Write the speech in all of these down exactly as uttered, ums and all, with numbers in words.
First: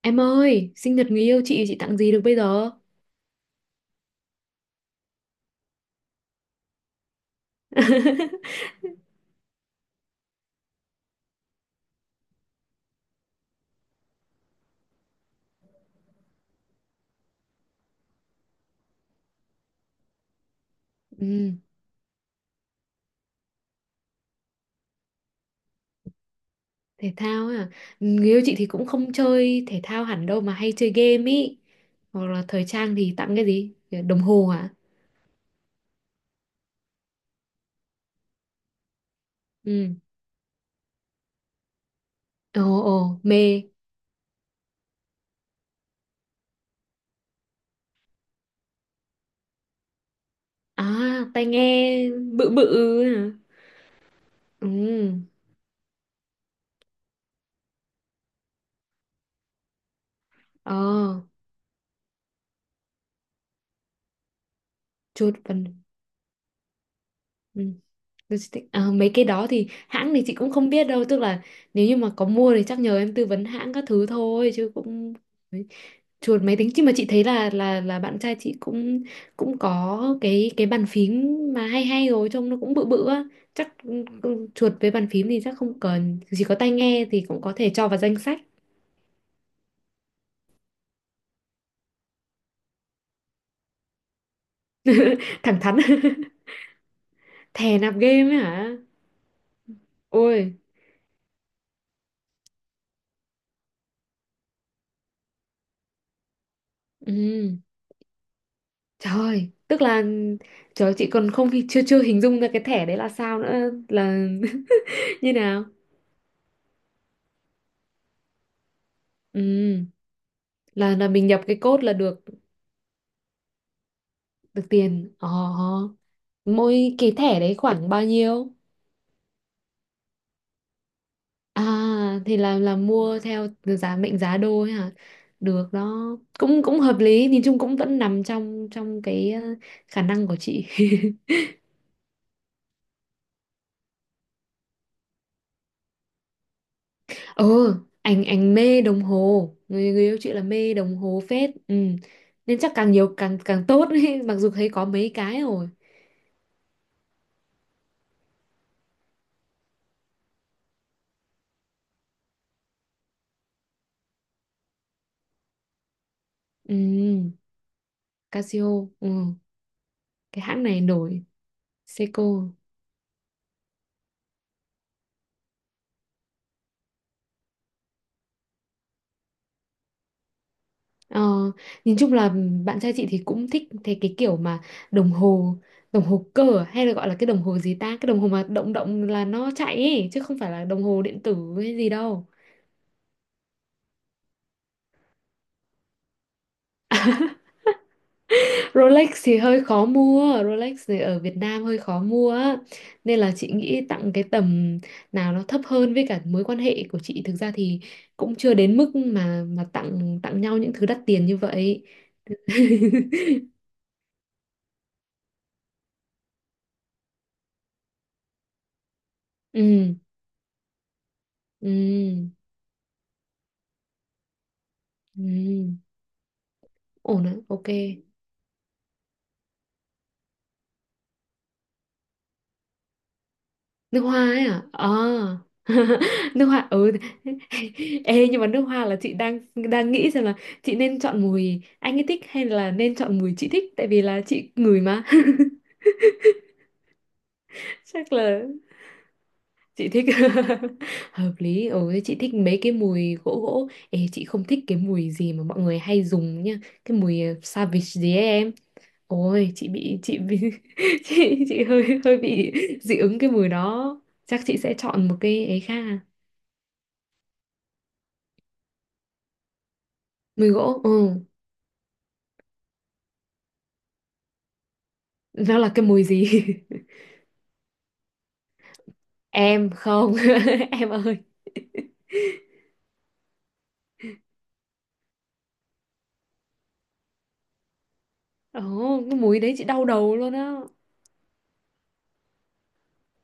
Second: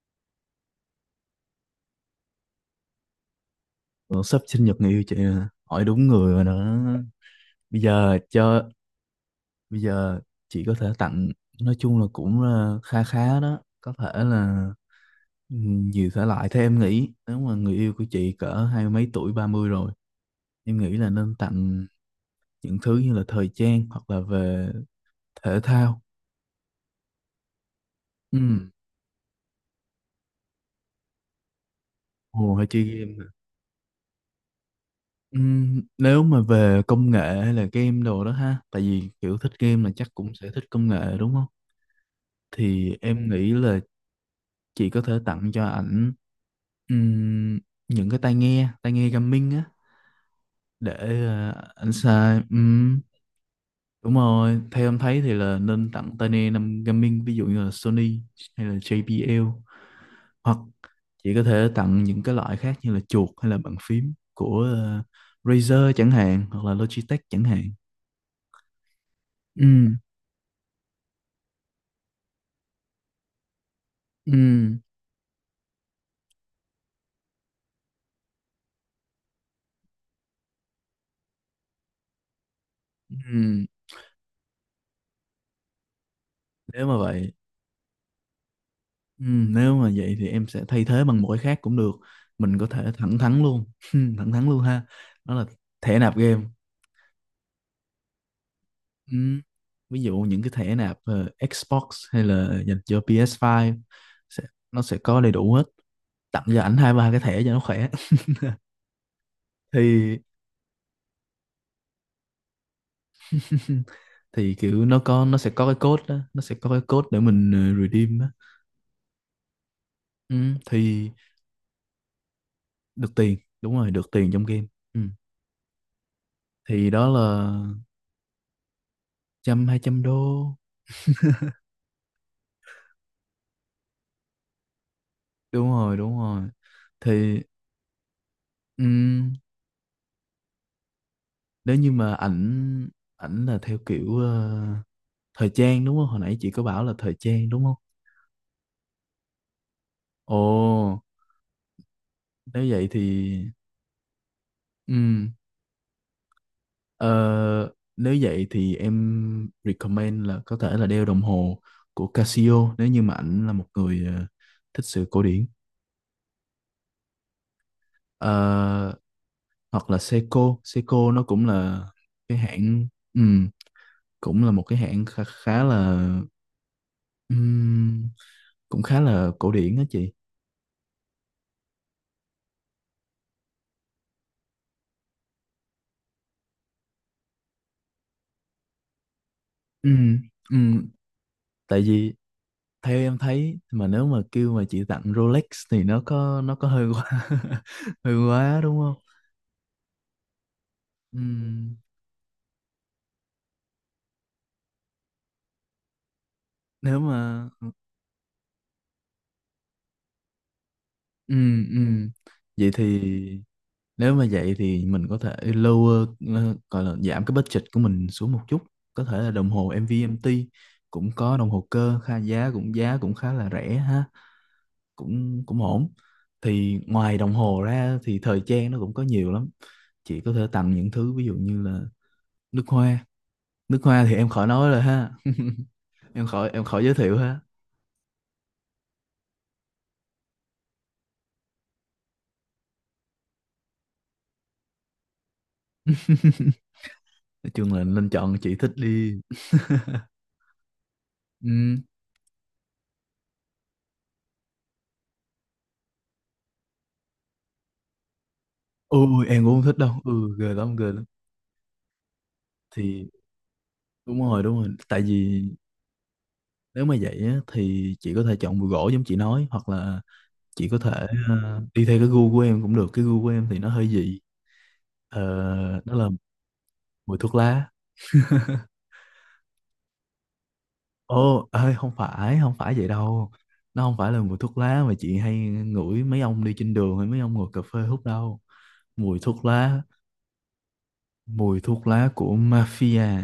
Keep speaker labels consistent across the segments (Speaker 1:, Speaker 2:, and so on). Speaker 1: Em ơi, sinh nhật người yêu chị chị tặng gì được bây giờ?
Speaker 2: Ủa, sắp sinh nhật người yêu chị rồi nè. Hỏi đúng người rồi đó. bây giờ cho Bây giờ chị có thể tặng, nói chung là cũng ờ, kha khá đó, có thể là ừ, nhiều thể loại. Theo em nghĩ, nếu mà người yêu của chị cỡ hai mươi mấy tuổi ba mươi rồi, em nghĩ là nên
Speaker 1: Ừ,
Speaker 2: tặng những thứ như là thời trang hoặc là về thể thao.
Speaker 1: thể thao à? Ừ, người
Speaker 2: ừ
Speaker 1: yêu chị thì cũng không chơi thể thao hẳn đâu mà hay chơi game ý. Hoặc là
Speaker 2: Ồ,
Speaker 1: thời
Speaker 2: hay chơi
Speaker 1: trang thì
Speaker 2: game.
Speaker 1: tặng cái gì? Đồng hồ à?
Speaker 2: ừ, Nếu mà về công nghệ hay là game đồ đó ha, tại vì kiểu thích game là
Speaker 1: Ừ.
Speaker 2: chắc cũng sẽ thích công nghệ, đúng không?
Speaker 1: Ồ
Speaker 2: Thì
Speaker 1: ồ,
Speaker 2: em
Speaker 1: mê.
Speaker 2: nghĩ là chị có thể tặng cho ảnh ừm, những cái tai nghe tai nghe gaming á,
Speaker 1: À,
Speaker 2: để
Speaker 1: tai
Speaker 2: ờ, ảnh
Speaker 1: nghe
Speaker 2: xài.
Speaker 1: bự bự
Speaker 2: Ừm,
Speaker 1: à?
Speaker 2: đúng rồi, theo em
Speaker 1: Ừ.
Speaker 2: thấy thì là nên tặng tai nghe năm gaming, ví dụ như là Sony hay là gi bê lờ, hoặc
Speaker 1: Ờ,
Speaker 2: chị có thể tặng những cái loại khác như là chuột hay là bàn phím của ờ,
Speaker 1: chuột vân.
Speaker 2: Razer chẳng hạn, hoặc là Logitech chẳng
Speaker 1: Ừ.
Speaker 2: hạn.
Speaker 1: Logistics. À, mấy cái đó
Speaker 2: ừ
Speaker 1: thì hãng thì chị cũng không biết đâu, tức là nếu như mà có mua thì chắc nhờ em tư vấn hãng các thứ
Speaker 2: ừ.
Speaker 1: thôi chứ cũng đấy. Chuột máy tính, chứ mà chị thấy là là là bạn trai chị cũng cũng có cái cái bàn phím mà hay hay rồi, trông nó cũng bự bự á.
Speaker 2: ừ
Speaker 1: Chắc ừ, ừ, chuột với bàn phím thì chắc không cần, chỉ có tai
Speaker 2: Nếu mà
Speaker 1: nghe thì
Speaker 2: vậy,
Speaker 1: cũng có thể cho vào danh sách.
Speaker 2: ừ, nếu mà vậy thì em sẽ thay thế bằng một cái khác cũng được. Mình có thể thẳng thắn luôn thẳng thắn luôn ha. Đó là
Speaker 1: Thẳng thắn.
Speaker 2: thẻ nạp game.
Speaker 1: Thè nạp game ấy hả?
Speaker 2: Ừ. Ví dụ những cái
Speaker 1: Ôi
Speaker 2: thẻ nạp ờ, Xbox, hay là dành cho pê ét năm, sẽ, nó sẽ có đầy đủ hết, tặng cho ảnh hai ba cái thẻ
Speaker 1: ừ.
Speaker 2: cho nó khỏe.
Speaker 1: Trời, tức là
Speaker 2: Thì
Speaker 1: trời chị còn không hi- chưa chưa hình dung ra cái thẻ đấy là sao nữa là.
Speaker 2: thì kiểu nó có
Speaker 1: Như
Speaker 2: nó sẽ
Speaker 1: nào.
Speaker 2: có cái code đó, nó sẽ có cái code để mình ờ, redeem đó.
Speaker 1: Ừ,
Speaker 2: Ừ.
Speaker 1: là là
Speaker 2: Thì
Speaker 1: mình nhập cái code là được
Speaker 2: được tiền, đúng rồi, được tiền trong
Speaker 1: được
Speaker 2: game. Ừ.
Speaker 1: tiền. Ờ,
Speaker 2: Thì
Speaker 1: mỗi
Speaker 2: đó
Speaker 1: cái thẻ
Speaker 2: là
Speaker 1: đấy khoảng bao nhiêu?
Speaker 2: trăm hai trăm đô.
Speaker 1: À, thì là là mua theo giá mệnh giá đô ấy hả?
Speaker 2: Đúng
Speaker 1: Được
Speaker 2: rồi,
Speaker 1: đó.
Speaker 2: đúng rồi.
Speaker 1: Cũng cũng hợp lý,
Speaker 2: Thì
Speaker 1: nhìn chung cũng vẫn nằm trong trong cái
Speaker 2: ừm,
Speaker 1: ờ, khả năng của chị.
Speaker 2: nếu như mà ảnh, ảnh là theo kiểu ờ, thời trang, đúng không, hồi nãy chị có bảo là thời trang đúng không?
Speaker 1: Ừ, anh anh mê đồng hồ, người, người yêu chị
Speaker 2: Ồ,
Speaker 1: là mê đồng hồ phết. Ừ. Nên
Speaker 2: nếu
Speaker 1: chắc
Speaker 2: vậy
Speaker 1: càng
Speaker 2: thì
Speaker 1: nhiều càng càng tốt ấy. Mặc dù thấy có mấy
Speaker 2: ừm,
Speaker 1: cái rồi.
Speaker 2: ờ, nếu vậy thì em recommend là có thể là đeo đồng hồ của Casio, nếu như mà ảnh là một người ờ, thích sự cổ điển.
Speaker 1: Ừ, Casio,
Speaker 2: Ờ,
Speaker 1: ừ.
Speaker 2: Hoặc là
Speaker 1: Cái
Speaker 2: Seiko
Speaker 1: hãng này
Speaker 2: Seiko nó
Speaker 1: nổi,
Speaker 2: cũng là cái
Speaker 1: Seiko.
Speaker 2: hãng, ừm, cũng là một cái hãng khá, khá là ừm, cũng khá là cổ điển đó chị.
Speaker 1: Ờ, nhìn chung là bạn trai chị thì cũng thích thế, cái kiểu mà đồng hồ, đồng hồ cơ à? Hay là gọi là cái đồng hồ gì ta, cái đồng hồ mà động động là nó chạy
Speaker 2: Ừ,
Speaker 1: ấy, chứ không phải
Speaker 2: ừ,
Speaker 1: là đồng hồ điện tử hay
Speaker 2: tại
Speaker 1: gì
Speaker 2: vì
Speaker 1: đâu.
Speaker 2: theo em thấy, mà nếu mà kêu mà chị tặng Rolex thì nó có nó có hơi quá hơi quá, đúng không?
Speaker 1: Rolex thì hơi khó mua, Rolex thì ở
Speaker 2: Ừ,
Speaker 1: Việt Nam hơi khó mua á. Nên là chị nghĩ tặng cái tầm nào nó thấp hơn, với cả mối quan hệ của
Speaker 2: nếu
Speaker 1: chị thực
Speaker 2: mà
Speaker 1: ra thì cũng chưa đến mức mà mà tặng tặng nhau những thứ đắt tiền
Speaker 2: ừ,
Speaker 1: như
Speaker 2: ừ.
Speaker 1: vậy.
Speaker 2: Vậy thì nếu mà vậy thì mình có thể lower, ờ, gọi là giảm cái budget của mình xuống một chút, có thể là đồng hồ
Speaker 1: Ừ,
Speaker 2: em vê em tê, cũng có đồng hồ cơ kha,
Speaker 1: ừ,
Speaker 2: giá cũng giá cũng khá là rẻ ha, cũng cũng
Speaker 1: ừ.
Speaker 2: ổn. Thì ngoài
Speaker 1: Ổn
Speaker 2: đồng
Speaker 1: ạ,
Speaker 2: hồ
Speaker 1: ok.
Speaker 2: ra thì thời trang nó cũng có nhiều lắm, chị có thể tặng những thứ ví dụ như là nước hoa. Nước
Speaker 1: Nước
Speaker 2: hoa thì
Speaker 1: hoa
Speaker 2: em
Speaker 1: ấy
Speaker 2: khỏi
Speaker 1: à?
Speaker 2: nói rồi
Speaker 1: À.
Speaker 2: ha, em
Speaker 1: Nước
Speaker 2: khỏi em
Speaker 1: hoa
Speaker 2: khỏi
Speaker 1: ừ.
Speaker 2: giới thiệu ha.
Speaker 1: Ê nhưng mà nước hoa là chị đang đang nghĩ xem là chị nên chọn mùi anh ấy thích hay là nên chọn mùi chị thích, tại vì là chị ngửi mà.
Speaker 2: Nói chung là nên
Speaker 1: Chắc
Speaker 2: chọn
Speaker 1: là
Speaker 2: chị thích đi.
Speaker 1: chị thích. Hợp lý.
Speaker 2: Ừ.
Speaker 1: Ồ thế chị thích mấy cái mùi gỗ gỗ. Ê, chị không thích cái mùi gì mà mọi người hay dùng nha, cái mùi ờ, Savage gì ấy em.
Speaker 2: Ôi, em
Speaker 1: Ôi
Speaker 2: cũng không
Speaker 1: chị
Speaker 2: thích đâu,
Speaker 1: bị chị
Speaker 2: ừ,
Speaker 1: bị
Speaker 2: ghê lắm, ghê lắm.
Speaker 1: chị chị hơi hơi bị dị
Speaker 2: Thì
Speaker 1: ứng cái mùi đó,
Speaker 2: đúng
Speaker 1: chắc
Speaker 2: rồi,
Speaker 1: chị
Speaker 2: đúng rồi,
Speaker 1: sẽ
Speaker 2: tại
Speaker 1: chọn một
Speaker 2: vì
Speaker 1: cái ấy khác à.
Speaker 2: nếu mà vậy á, thì chị có thể chọn bùi gỗ giống chị nói, hoặc là
Speaker 1: Mùi
Speaker 2: chị có
Speaker 1: gỗ,
Speaker 2: thể
Speaker 1: ừ.
Speaker 2: ờ, đi theo cái gu của em cũng được, cái gu của em thì nó hơi dị. Ờ,
Speaker 1: Nó là cái
Speaker 2: nó
Speaker 1: mùi
Speaker 2: là
Speaker 1: gì?
Speaker 2: mùi thuốc lá.
Speaker 1: Em không. Em ơi,
Speaker 2: Ồ, ơi không phải, không phải vậy đâu. Nó không phải là mùi thuốc lá mà chị hay ngửi mấy ông đi trên đường hay mấy ông ngồi cà phê hút đâu.
Speaker 1: ồ
Speaker 2: Mùi
Speaker 1: cái mùi
Speaker 2: thuốc
Speaker 1: đấy chị
Speaker 2: lá,
Speaker 1: đau đầu luôn á.
Speaker 2: mùi thuốc lá của mafia,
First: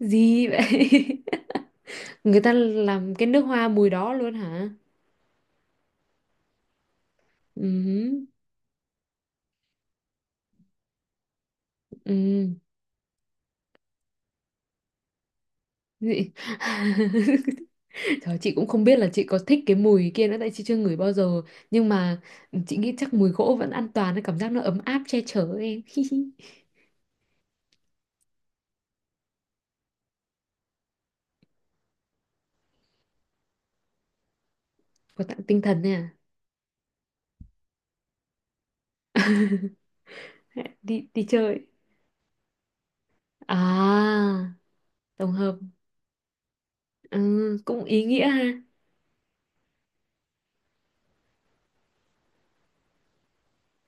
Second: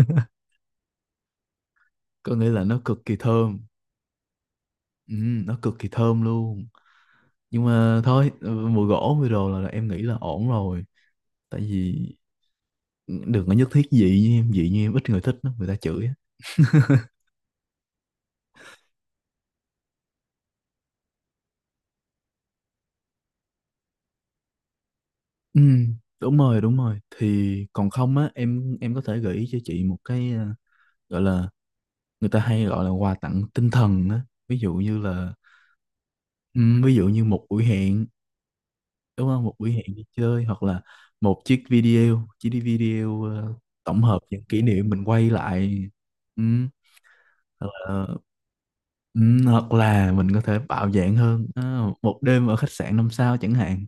Speaker 1: Gì vậy?
Speaker 2: có
Speaker 1: Người
Speaker 2: nghĩa
Speaker 1: ta
Speaker 2: là nó cực
Speaker 1: làm
Speaker 2: kỳ
Speaker 1: cái nước
Speaker 2: thơm.
Speaker 1: hoa mùi đó luôn hả?
Speaker 2: Ừ, nó cực kỳ thơm luôn. Nhưng mà
Speaker 1: Ừ.
Speaker 2: thôi, ừ, mùi gỗ mùi đồ là, là em nghĩ là ổn rồi. Tại vì
Speaker 1: Ừ.
Speaker 2: đừng có nhất thiết dị như em, dị như em ít người thích lắm, người ta chửi á.
Speaker 1: Dị. Trời, chị cũng không biết là chị có thích cái mùi kia nữa, tại chị chưa ngửi bao giờ. Nhưng mà chị nghĩ chắc mùi gỗ vẫn an toàn, cảm giác nó ấm áp che chở
Speaker 2: Ừ,
Speaker 1: em.
Speaker 2: đúng rồi, đúng rồi. Thì còn không á, em em có thể gợi ý cho chị một cái ờ, gọi là, người ta hay gọi là quà tặng tinh thần á, ví dụ như
Speaker 1: Có
Speaker 2: là
Speaker 1: tặng tinh thần nè.
Speaker 2: ừ, ví dụ như một buổi hẹn, đúng không, một buổi hẹn đi chơi, hoặc là
Speaker 1: Đi đi
Speaker 2: một
Speaker 1: chơi
Speaker 2: chiếc video chiếc đi video ờ, tổng hợp những
Speaker 1: à.
Speaker 2: kỷ niệm mình quay
Speaker 1: Tổng hợp.
Speaker 2: lại. Ừ,
Speaker 1: Ừ,
Speaker 2: hoặc
Speaker 1: cũng ý
Speaker 2: là,
Speaker 1: nghĩa ha.
Speaker 2: ừ, hoặc là mình có thể bạo dạn hơn, à, một đêm ở khách sạn năm sao chẳng hạn.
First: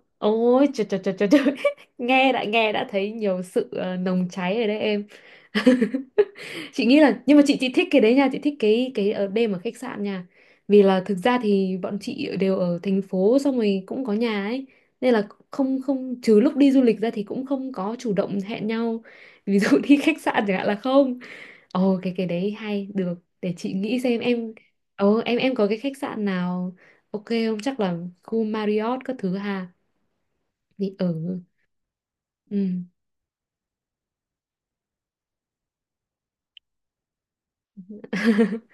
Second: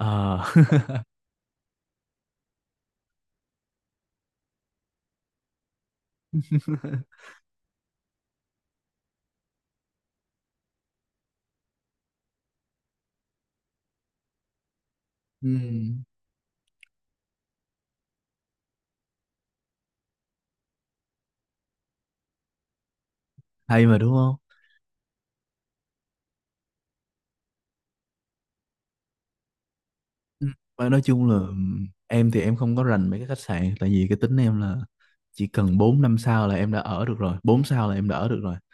Speaker 2: Ờ,
Speaker 1: Ôi trời trời trời trời trời. nghe đã nghe đã thấy nhiều sự ờ, nồng cháy rồi đấy em. Chị nghĩ là, nhưng mà chị chị thích cái đấy nha, chị thích cái cái ở đêm ở khách sạn nha. Vì là thực ra thì bọn chị đều ở thành phố, xong rồi cũng có nhà ấy, nên là không
Speaker 2: ừ,
Speaker 1: không trừ lúc đi du lịch ra thì cũng không có chủ động hẹn nhau, ví dụ đi khách sạn chẳng hạn là không. Ồ cái cái đấy hay được, để chị
Speaker 2: hay mà
Speaker 1: nghĩ
Speaker 2: đúng
Speaker 1: xem
Speaker 2: không.
Speaker 1: em. Ồ, em em có cái khách sạn nào ok không, chắc là khu Marriott các thứ ha.
Speaker 2: Ừ. Và
Speaker 1: Thì
Speaker 2: nói
Speaker 1: ở,
Speaker 2: chung là ừm, em thì em không có
Speaker 1: ừ.
Speaker 2: rành mấy cái khách sạn, tại vì cái tính em là chỉ cần bốn năm sao là em đã ở được rồi, bốn sao là em đã ở được rồi.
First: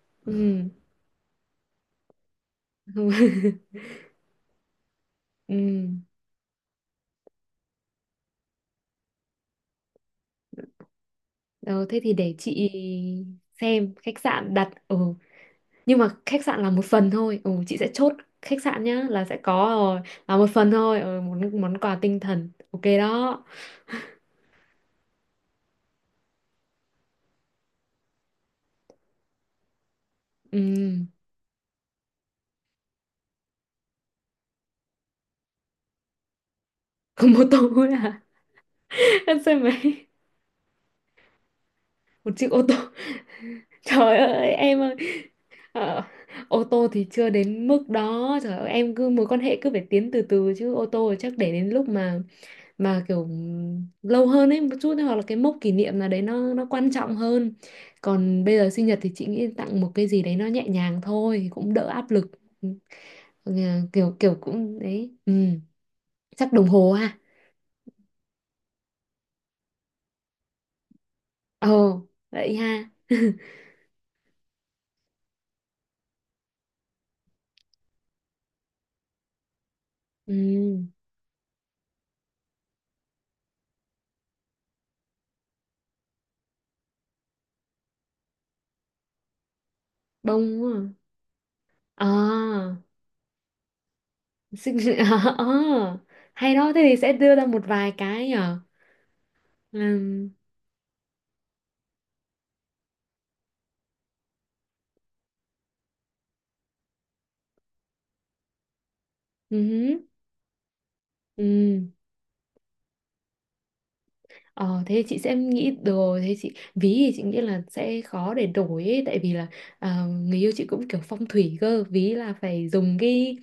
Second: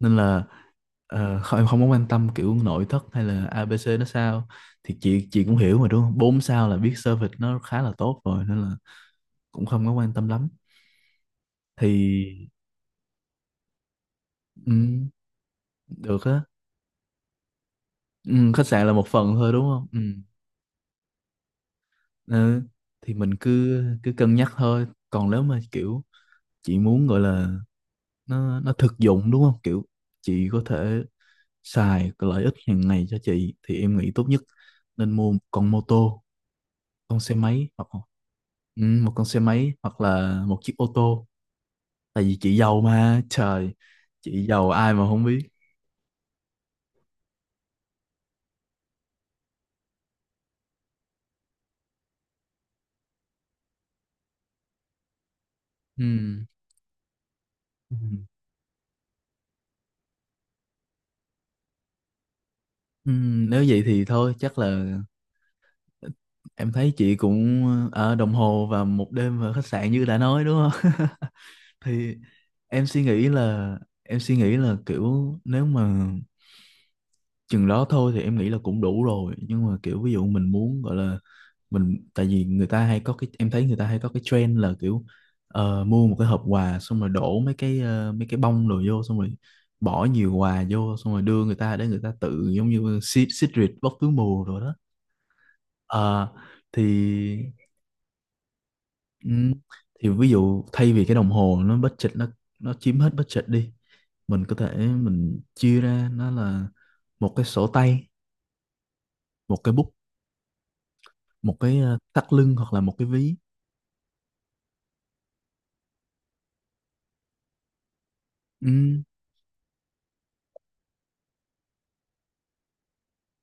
Speaker 2: Nên là
Speaker 1: Ừ,
Speaker 2: ờ, không, em không có quan tâm kiểu nội thất hay là a bê xê nó sao. Thì chị chị cũng hiểu mà
Speaker 1: ừ.
Speaker 2: đúng không? bốn sao là biết service nó khá là tốt rồi, nên là cũng không có quan tâm lắm.
Speaker 1: Ờ, thế thì để
Speaker 2: Thì
Speaker 1: chị xem khách sạn đặt, ừ.
Speaker 2: ừm,
Speaker 1: Nhưng mà
Speaker 2: được á.
Speaker 1: khách sạn là một phần thôi, ừ, chị sẽ chốt
Speaker 2: Ừm,
Speaker 1: khách
Speaker 2: khách
Speaker 1: sạn
Speaker 2: sạn là
Speaker 1: nhá,
Speaker 2: một
Speaker 1: là
Speaker 2: phần
Speaker 1: sẽ
Speaker 2: thôi, đúng
Speaker 1: có
Speaker 2: không?
Speaker 1: rồi,
Speaker 2: Ừm.
Speaker 1: là một phần thôi, ừ, món món quà tinh thần
Speaker 2: Ừ.
Speaker 1: ok
Speaker 2: Thì mình
Speaker 1: đó.
Speaker 2: cứ cứ cân nhắc thôi. Còn nếu mà kiểu chị muốn gọi là nó nó thực dụng, đúng không, kiểu chị có thể
Speaker 1: Ừm,
Speaker 2: xài cái lợi ích hàng ngày cho chị, thì em nghĩ tốt nhất nên mua một con mô tô, con
Speaker 1: có
Speaker 2: xe
Speaker 1: mô
Speaker 2: máy,
Speaker 1: tô
Speaker 2: hoặc
Speaker 1: thôi à.
Speaker 2: ừ, một con
Speaker 1: Là
Speaker 2: xe
Speaker 1: xe
Speaker 2: máy, hoặc
Speaker 1: máy,
Speaker 2: là một chiếc ô tô, tại
Speaker 1: một
Speaker 2: vì
Speaker 1: chiếc
Speaker 2: chị
Speaker 1: ô tô.
Speaker 2: giàu mà trời,
Speaker 1: Trời
Speaker 2: chị
Speaker 1: ơi
Speaker 2: giàu
Speaker 1: em
Speaker 2: ai
Speaker 1: ơi.
Speaker 2: mà không biết.
Speaker 1: Ờ, ô tô thì chưa đến mức đó, trời ơi em, cứ mối quan hệ cứ phải tiến từ từ chứ, ô tô thì chắc để đến lúc mà mà kiểu lâu hơn ấy một chút, hoặc là cái mốc kỷ niệm nào đấy
Speaker 2: Ừ.
Speaker 1: nó nó quan trọng hơn.
Speaker 2: Ừ.
Speaker 1: Còn bây giờ sinh nhật thì chị nghĩ tặng một cái gì đấy nó nhẹ nhàng thôi, cũng đỡ áp lực.
Speaker 2: Ừ,
Speaker 1: Ừ,
Speaker 2: nếu vậy thì
Speaker 1: kiểu
Speaker 2: thôi
Speaker 1: kiểu
Speaker 2: chắc
Speaker 1: cũng
Speaker 2: là
Speaker 1: đấy ừ.
Speaker 2: ờ,
Speaker 1: Chắc đồng
Speaker 2: em thấy
Speaker 1: hồ
Speaker 2: chị
Speaker 1: ha.
Speaker 2: cũng ở đồng hồ và một đêm ở khách sạn như đã nói, đúng không.
Speaker 1: Ồ
Speaker 2: Thì
Speaker 1: vậy
Speaker 2: em
Speaker 1: ha.
Speaker 2: suy nghĩ là em suy nghĩ là kiểu nếu mà chừng đó thôi thì em nghĩ là cũng đủ rồi, nhưng mà kiểu ví dụ mình muốn
Speaker 1: Ừ.
Speaker 2: gọi là mình, tại vì người ta hay có cái, em thấy người ta hay có cái trend là kiểu ờ, mua một cái hộp quà xong rồi đổ mấy cái ờ, mấy cái bông đồ vô, xong rồi bỏ nhiều
Speaker 1: Bông đúng
Speaker 2: quà
Speaker 1: không?
Speaker 2: vô, xong rồi đưa người ta để người
Speaker 1: À.
Speaker 2: ta tự giống
Speaker 1: Ờ,
Speaker 2: như xịt xịt rịt, bóc túi mù rồi đó.
Speaker 1: sinh à,
Speaker 2: Ờ,
Speaker 1: hay đó, thế thì
Speaker 2: thì
Speaker 1: sẽ đưa ra một vài cái nhở.
Speaker 2: ừm, thì ví
Speaker 1: Ừm,
Speaker 2: dụ thay vì cái đồng hồ nó budget nó nó chiếm hết budget đi, mình có thể mình chia ra nó là một cái sổ tay, một cái bút,
Speaker 1: ừm.
Speaker 2: một cái
Speaker 1: Ừ.
Speaker 2: ờ, thắt lưng hoặc là một cái ví.
Speaker 1: Ờ, thế thì chị sẽ nghĩ được rồi, thế chị ví thì chị nghĩ là sẽ khó để
Speaker 2: Ừ,
Speaker 1: đổi ấy, tại vì là à, người yêu chị cũng kiểu phong thủy cơ, ví là phải dùng cái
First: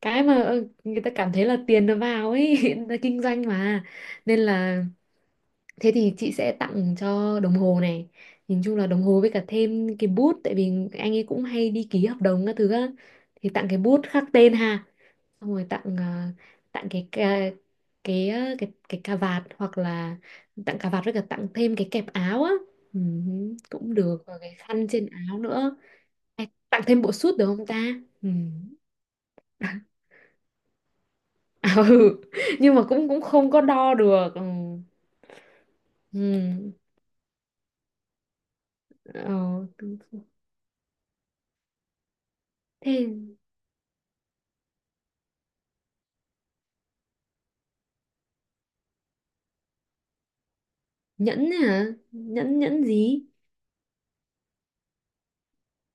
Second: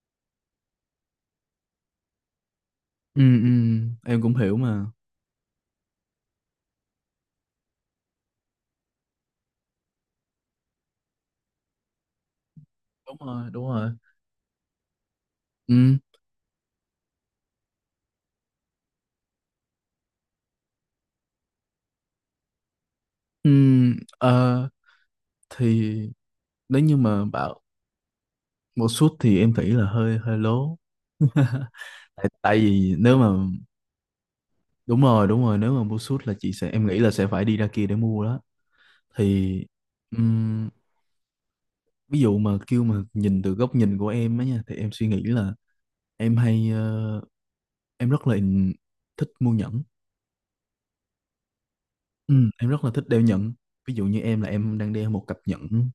Speaker 1: cái mà ờ, người ta cảm thấy là tiền nó vào ấy. Người ta
Speaker 2: ừ,
Speaker 1: kinh doanh
Speaker 2: ừ.
Speaker 1: mà,
Speaker 2: Em cũng
Speaker 1: nên
Speaker 2: hiểu
Speaker 1: là
Speaker 2: mà.
Speaker 1: thế thì chị sẽ tặng cho đồng hồ này, nhìn chung là đồng hồ với cả thêm cái bút, tại vì anh ấy cũng hay đi ký hợp đồng các thứ á,
Speaker 2: Đúng
Speaker 1: thì
Speaker 2: rồi, đúng
Speaker 1: tặng cái
Speaker 2: rồi.
Speaker 1: bút khắc tên ha, xong rồi
Speaker 2: Ừ,
Speaker 1: tặng à, tặng cái cái cái à, cái, cái cà vạt, hoặc là tặng cà vạt với cả tặng thêm cái kẹp áo á, ừ,
Speaker 2: ừ.
Speaker 1: cũng được, và cái
Speaker 2: ờ,
Speaker 1: khăn trên áo nữa.
Speaker 2: thì
Speaker 1: Hay
Speaker 2: nếu
Speaker 1: tặng
Speaker 2: như
Speaker 1: thêm bộ
Speaker 2: mà
Speaker 1: sút được
Speaker 2: bảo
Speaker 1: không ta? Ừ.
Speaker 2: một suit thì em nghĩ là hơi hơi lố.
Speaker 1: À, ừ.
Speaker 2: Tại, tại
Speaker 1: Nhưng mà
Speaker 2: vì
Speaker 1: cũng
Speaker 2: nếu
Speaker 1: cũng
Speaker 2: mà
Speaker 1: không có đo được, ừ.
Speaker 2: đúng rồi, đúng rồi, nếu mà mua suit là chị sẽ,
Speaker 1: Ừ.
Speaker 2: em nghĩ là sẽ phải đi ra kia để mua đó. Thì
Speaker 1: Ờ,
Speaker 2: ừm, ví dụ mà kêu mà
Speaker 1: thế
Speaker 2: nhìn từ góc nhìn của em á nha, thì em suy nghĩ là em hay ờ, em rất là thích mua nhẫn.
Speaker 1: nhẫn hả?
Speaker 2: Ừ,
Speaker 1: nhẫn
Speaker 2: em rất
Speaker 1: nhẫn
Speaker 2: là thích đeo
Speaker 1: gì?
Speaker 2: nhẫn. Ví dụ như em là em đang đeo một cặp nhẫn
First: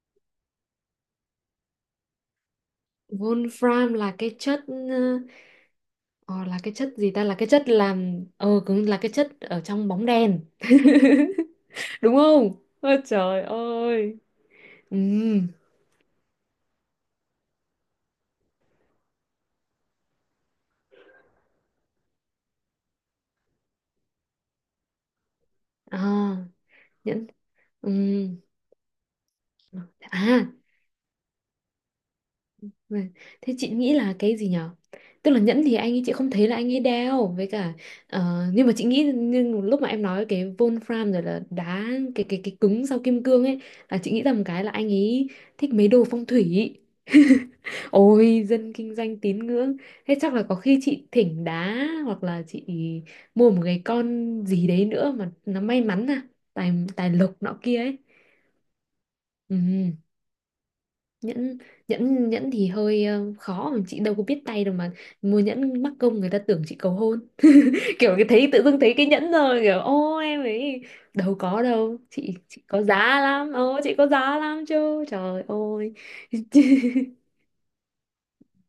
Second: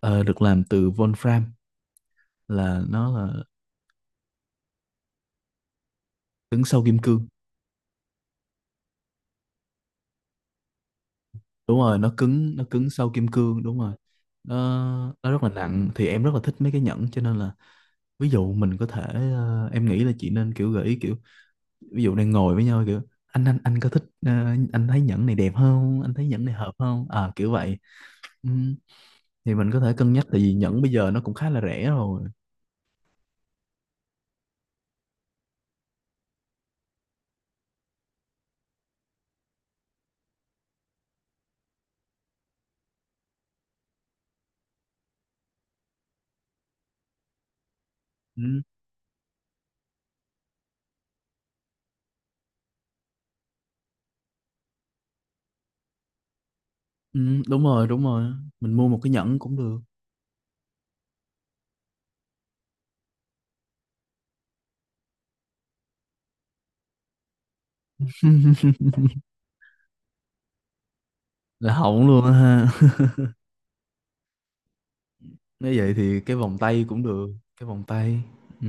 Speaker 2: ờ, được làm từ Wolfram, là nó là
Speaker 1: Wolfram là cái chất ờ, ờ, là
Speaker 2: cứng
Speaker 1: cái
Speaker 2: sau
Speaker 1: chất
Speaker 2: kim
Speaker 1: gì ta,
Speaker 2: cương.
Speaker 1: là cái chất làm ờ cũng là cái chất ở trong bóng đèn
Speaker 2: Đúng rồi, nó
Speaker 1: đúng
Speaker 2: cứng
Speaker 1: không,
Speaker 2: nó cứng
Speaker 1: ôi
Speaker 2: sau kim
Speaker 1: trời
Speaker 2: cương, đúng rồi.
Speaker 1: ơi.
Speaker 2: Nó
Speaker 1: Ừ.
Speaker 2: nó rất là nặng, thì em rất là thích mấy cái nhẫn, cho nên là ví dụ mình có thể ờ, em nghĩ là chị nên kiểu gợi ý, kiểu ví dụ đang ngồi với nhau kiểu anh anh anh có thích ờ, anh thấy nhẫn này đẹp không? Anh thấy nhẫn
Speaker 1: À,
Speaker 2: này hợp không?
Speaker 1: nhẫn,
Speaker 2: À, kiểu vậy.
Speaker 1: ừ.
Speaker 2: Ừ, thì mình có thể cân nhắc, tại
Speaker 1: À.
Speaker 2: vì nhẫn bây giờ nó cũng khá là rẻ rồi.
Speaker 1: Vâng. Thế chị nghĩ là cái gì nhở? Tức là nhẫn thì anh ấy, chị không thấy là anh ấy đeo, với cả ờ, nhưng mà chị nghĩ, nhưng lúc mà em nói cái Wolfram rồi là đá, cái cái cái cứng sau kim cương ấy, là chị nghĩ là một cái là anh ấy thích mấy đồ phong thủy. Ôi dân kinh doanh tín ngưỡng. Thế chắc là có khi chị thỉnh đá, hoặc là chị mua một cái con gì đấy nữa mà nó may mắn, à, Tài tài
Speaker 2: Ừ,
Speaker 1: lộc nọ
Speaker 2: đúng
Speaker 1: kia
Speaker 2: rồi,
Speaker 1: ấy.
Speaker 2: đúng rồi. Mình mua một cái nhẫn cũng được.
Speaker 1: Ừ. nhẫn nhẫn nhẫn thì hơi ờ, khó, mà chị đâu có biết tay đâu mà. Mua nhẫn mắc công người ta tưởng chị cầu hôn. Kiểu cái thấy, tự dưng thấy cái nhẫn rồi kiểu ô em ấy đâu có
Speaker 2: Là
Speaker 1: đâu,
Speaker 2: hỏng luôn á
Speaker 1: chị chị có
Speaker 2: ha.
Speaker 1: giá lắm, ô chị có giá lắm chứ trời
Speaker 2: Nếu vậy
Speaker 1: ơi.
Speaker 2: thì cái vòng tay cũng được. Cái vòng tay. Ừ.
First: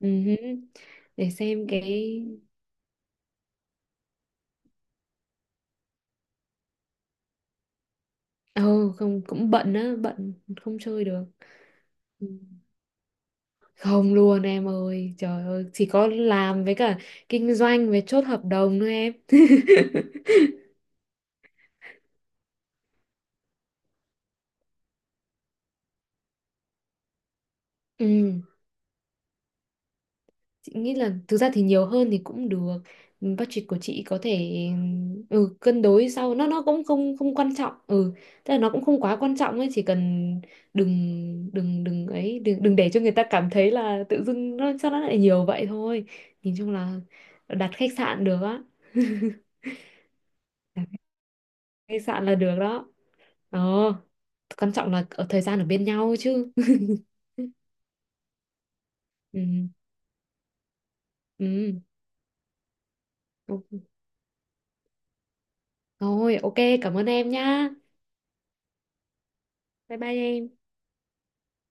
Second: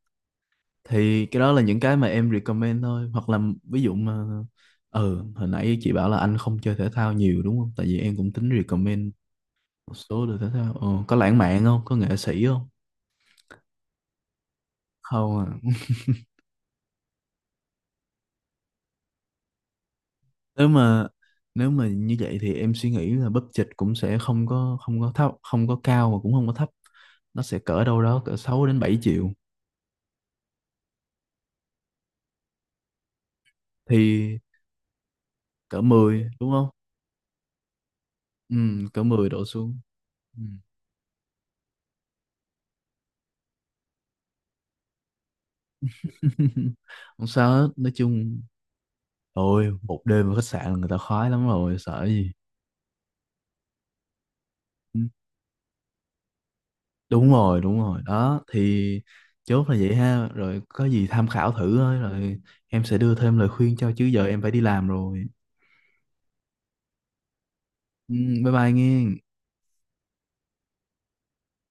Speaker 1: Ừhứ.
Speaker 2: Thì
Speaker 1: Để
Speaker 2: cái đó là
Speaker 1: xem
Speaker 2: những cái mà
Speaker 1: cái,
Speaker 2: em recommend thôi. Hoặc là ví dụ mà... Ừ, hồi nãy chị bảo là anh không chơi thể thao nhiều đúng không? Tại vì em cũng tính
Speaker 1: ừ
Speaker 2: recommend
Speaker 1: không, cũng bận
Speaker 2: một
Speaker 1: á,
Speaker 2: số
Speaker 1: bận
Speaker 2: đồ thể thao.
Speaker 1: không
Speaker 2: Ờ,
Speaker 1: chơi
Speaker 2: có
Speaker 1: được.
Speaker 2: lãng mạn không? Có nghệ
Speaker 1: Ừ.
Speaker 2: sĩ không?
Speaker 1: Không luôn em ơi,
Speaker 2: Không
Speaker 1: trời ơi,
Speaker 2: à.
Speaker 1: chỉ có làm với cả kinh doanh với chốt hợp đồng thôi em.
Speaker 2: Nếu mà nếu mà như vậy thì em suy nghĩ là budget cũng sẽ không có, không có thấp, không có cao và cũng không có thấp. Nó sẽ cỡ đâu đó
Speaker 1: Ừ.
Speaker 2: cỡ sáu đến bảy triệu,
Speaker 1: Chị nghĩ là thực ra thì nhiều hơn thì cũng được. Budget của chị có
Speaker 2: thì
Speaker 1: thể ừ,
Speaker 2: cỡ
Speaker 1: cân đối
Speaker 2: mười
Speaker 1: sau, nó
Speaker 2: đúng
Speaker 1: nó
Speaker 2: không?
Speaker 1: cũng không không quan trọng. Ừ, tức
Speaker 2: Ừ,
Speaker 1: là nó cũng không
Speaker 2: cỡ
Speaker 1: quá
Speaker 2: mười
Speaker 1: quan
Speaker 2: đổ
Speaker 1: trọng ấy,
Speaker 2: xuống.
Speaker 1: chỉ cần
Speaker 2: Ừ.
Speaker 1: đừng đừng đừng ấy đừng đừng để cho người ta cảm thấy là tự dưng nó sao nó lại nhiều vậy thôi. Nhìn chung là
Speaker 2: Không sao hết,
Speaker 1: đặt khách
Speaker 2: nói
Speaker 1: sạn được
Speaker 2: chung
Speaker 1: á.
Speaker 2: ôi, một đêm ở khách sạn là
Speaker 1: Đặt
Speaker 2: người ta khoái lắm rồi,
Speaker 1: khách
Speaker 2: sợ
Speaker 1: sạn
Speaker 2: gì.
Speaker 1: là được đó. Ờ, quan trọng
Speaker 2: Ừ,
Speaker 1: là ở thời gian ở bên nhau chứ.
Speaker 2: đúng rồi, đúng rồi. Đó, thì
Speaker 1: Ừ,
Speaker 2: chốt là vậy ha. Rồi có gì tham khảo thử
Speaker 1: ừ.
Speaker 2: thôi, rồi em sẽ đưa thêm lời
Speaker 1: Ok.
Speaker 2: khuyên cho, chứ giờ em phải đi làm rồi.
Speaker 1: Thôi, ok, cảm ơn em nhá.
Speaker 2: Ừ, bye bye nghe.
Speaker 1: Bye bye em.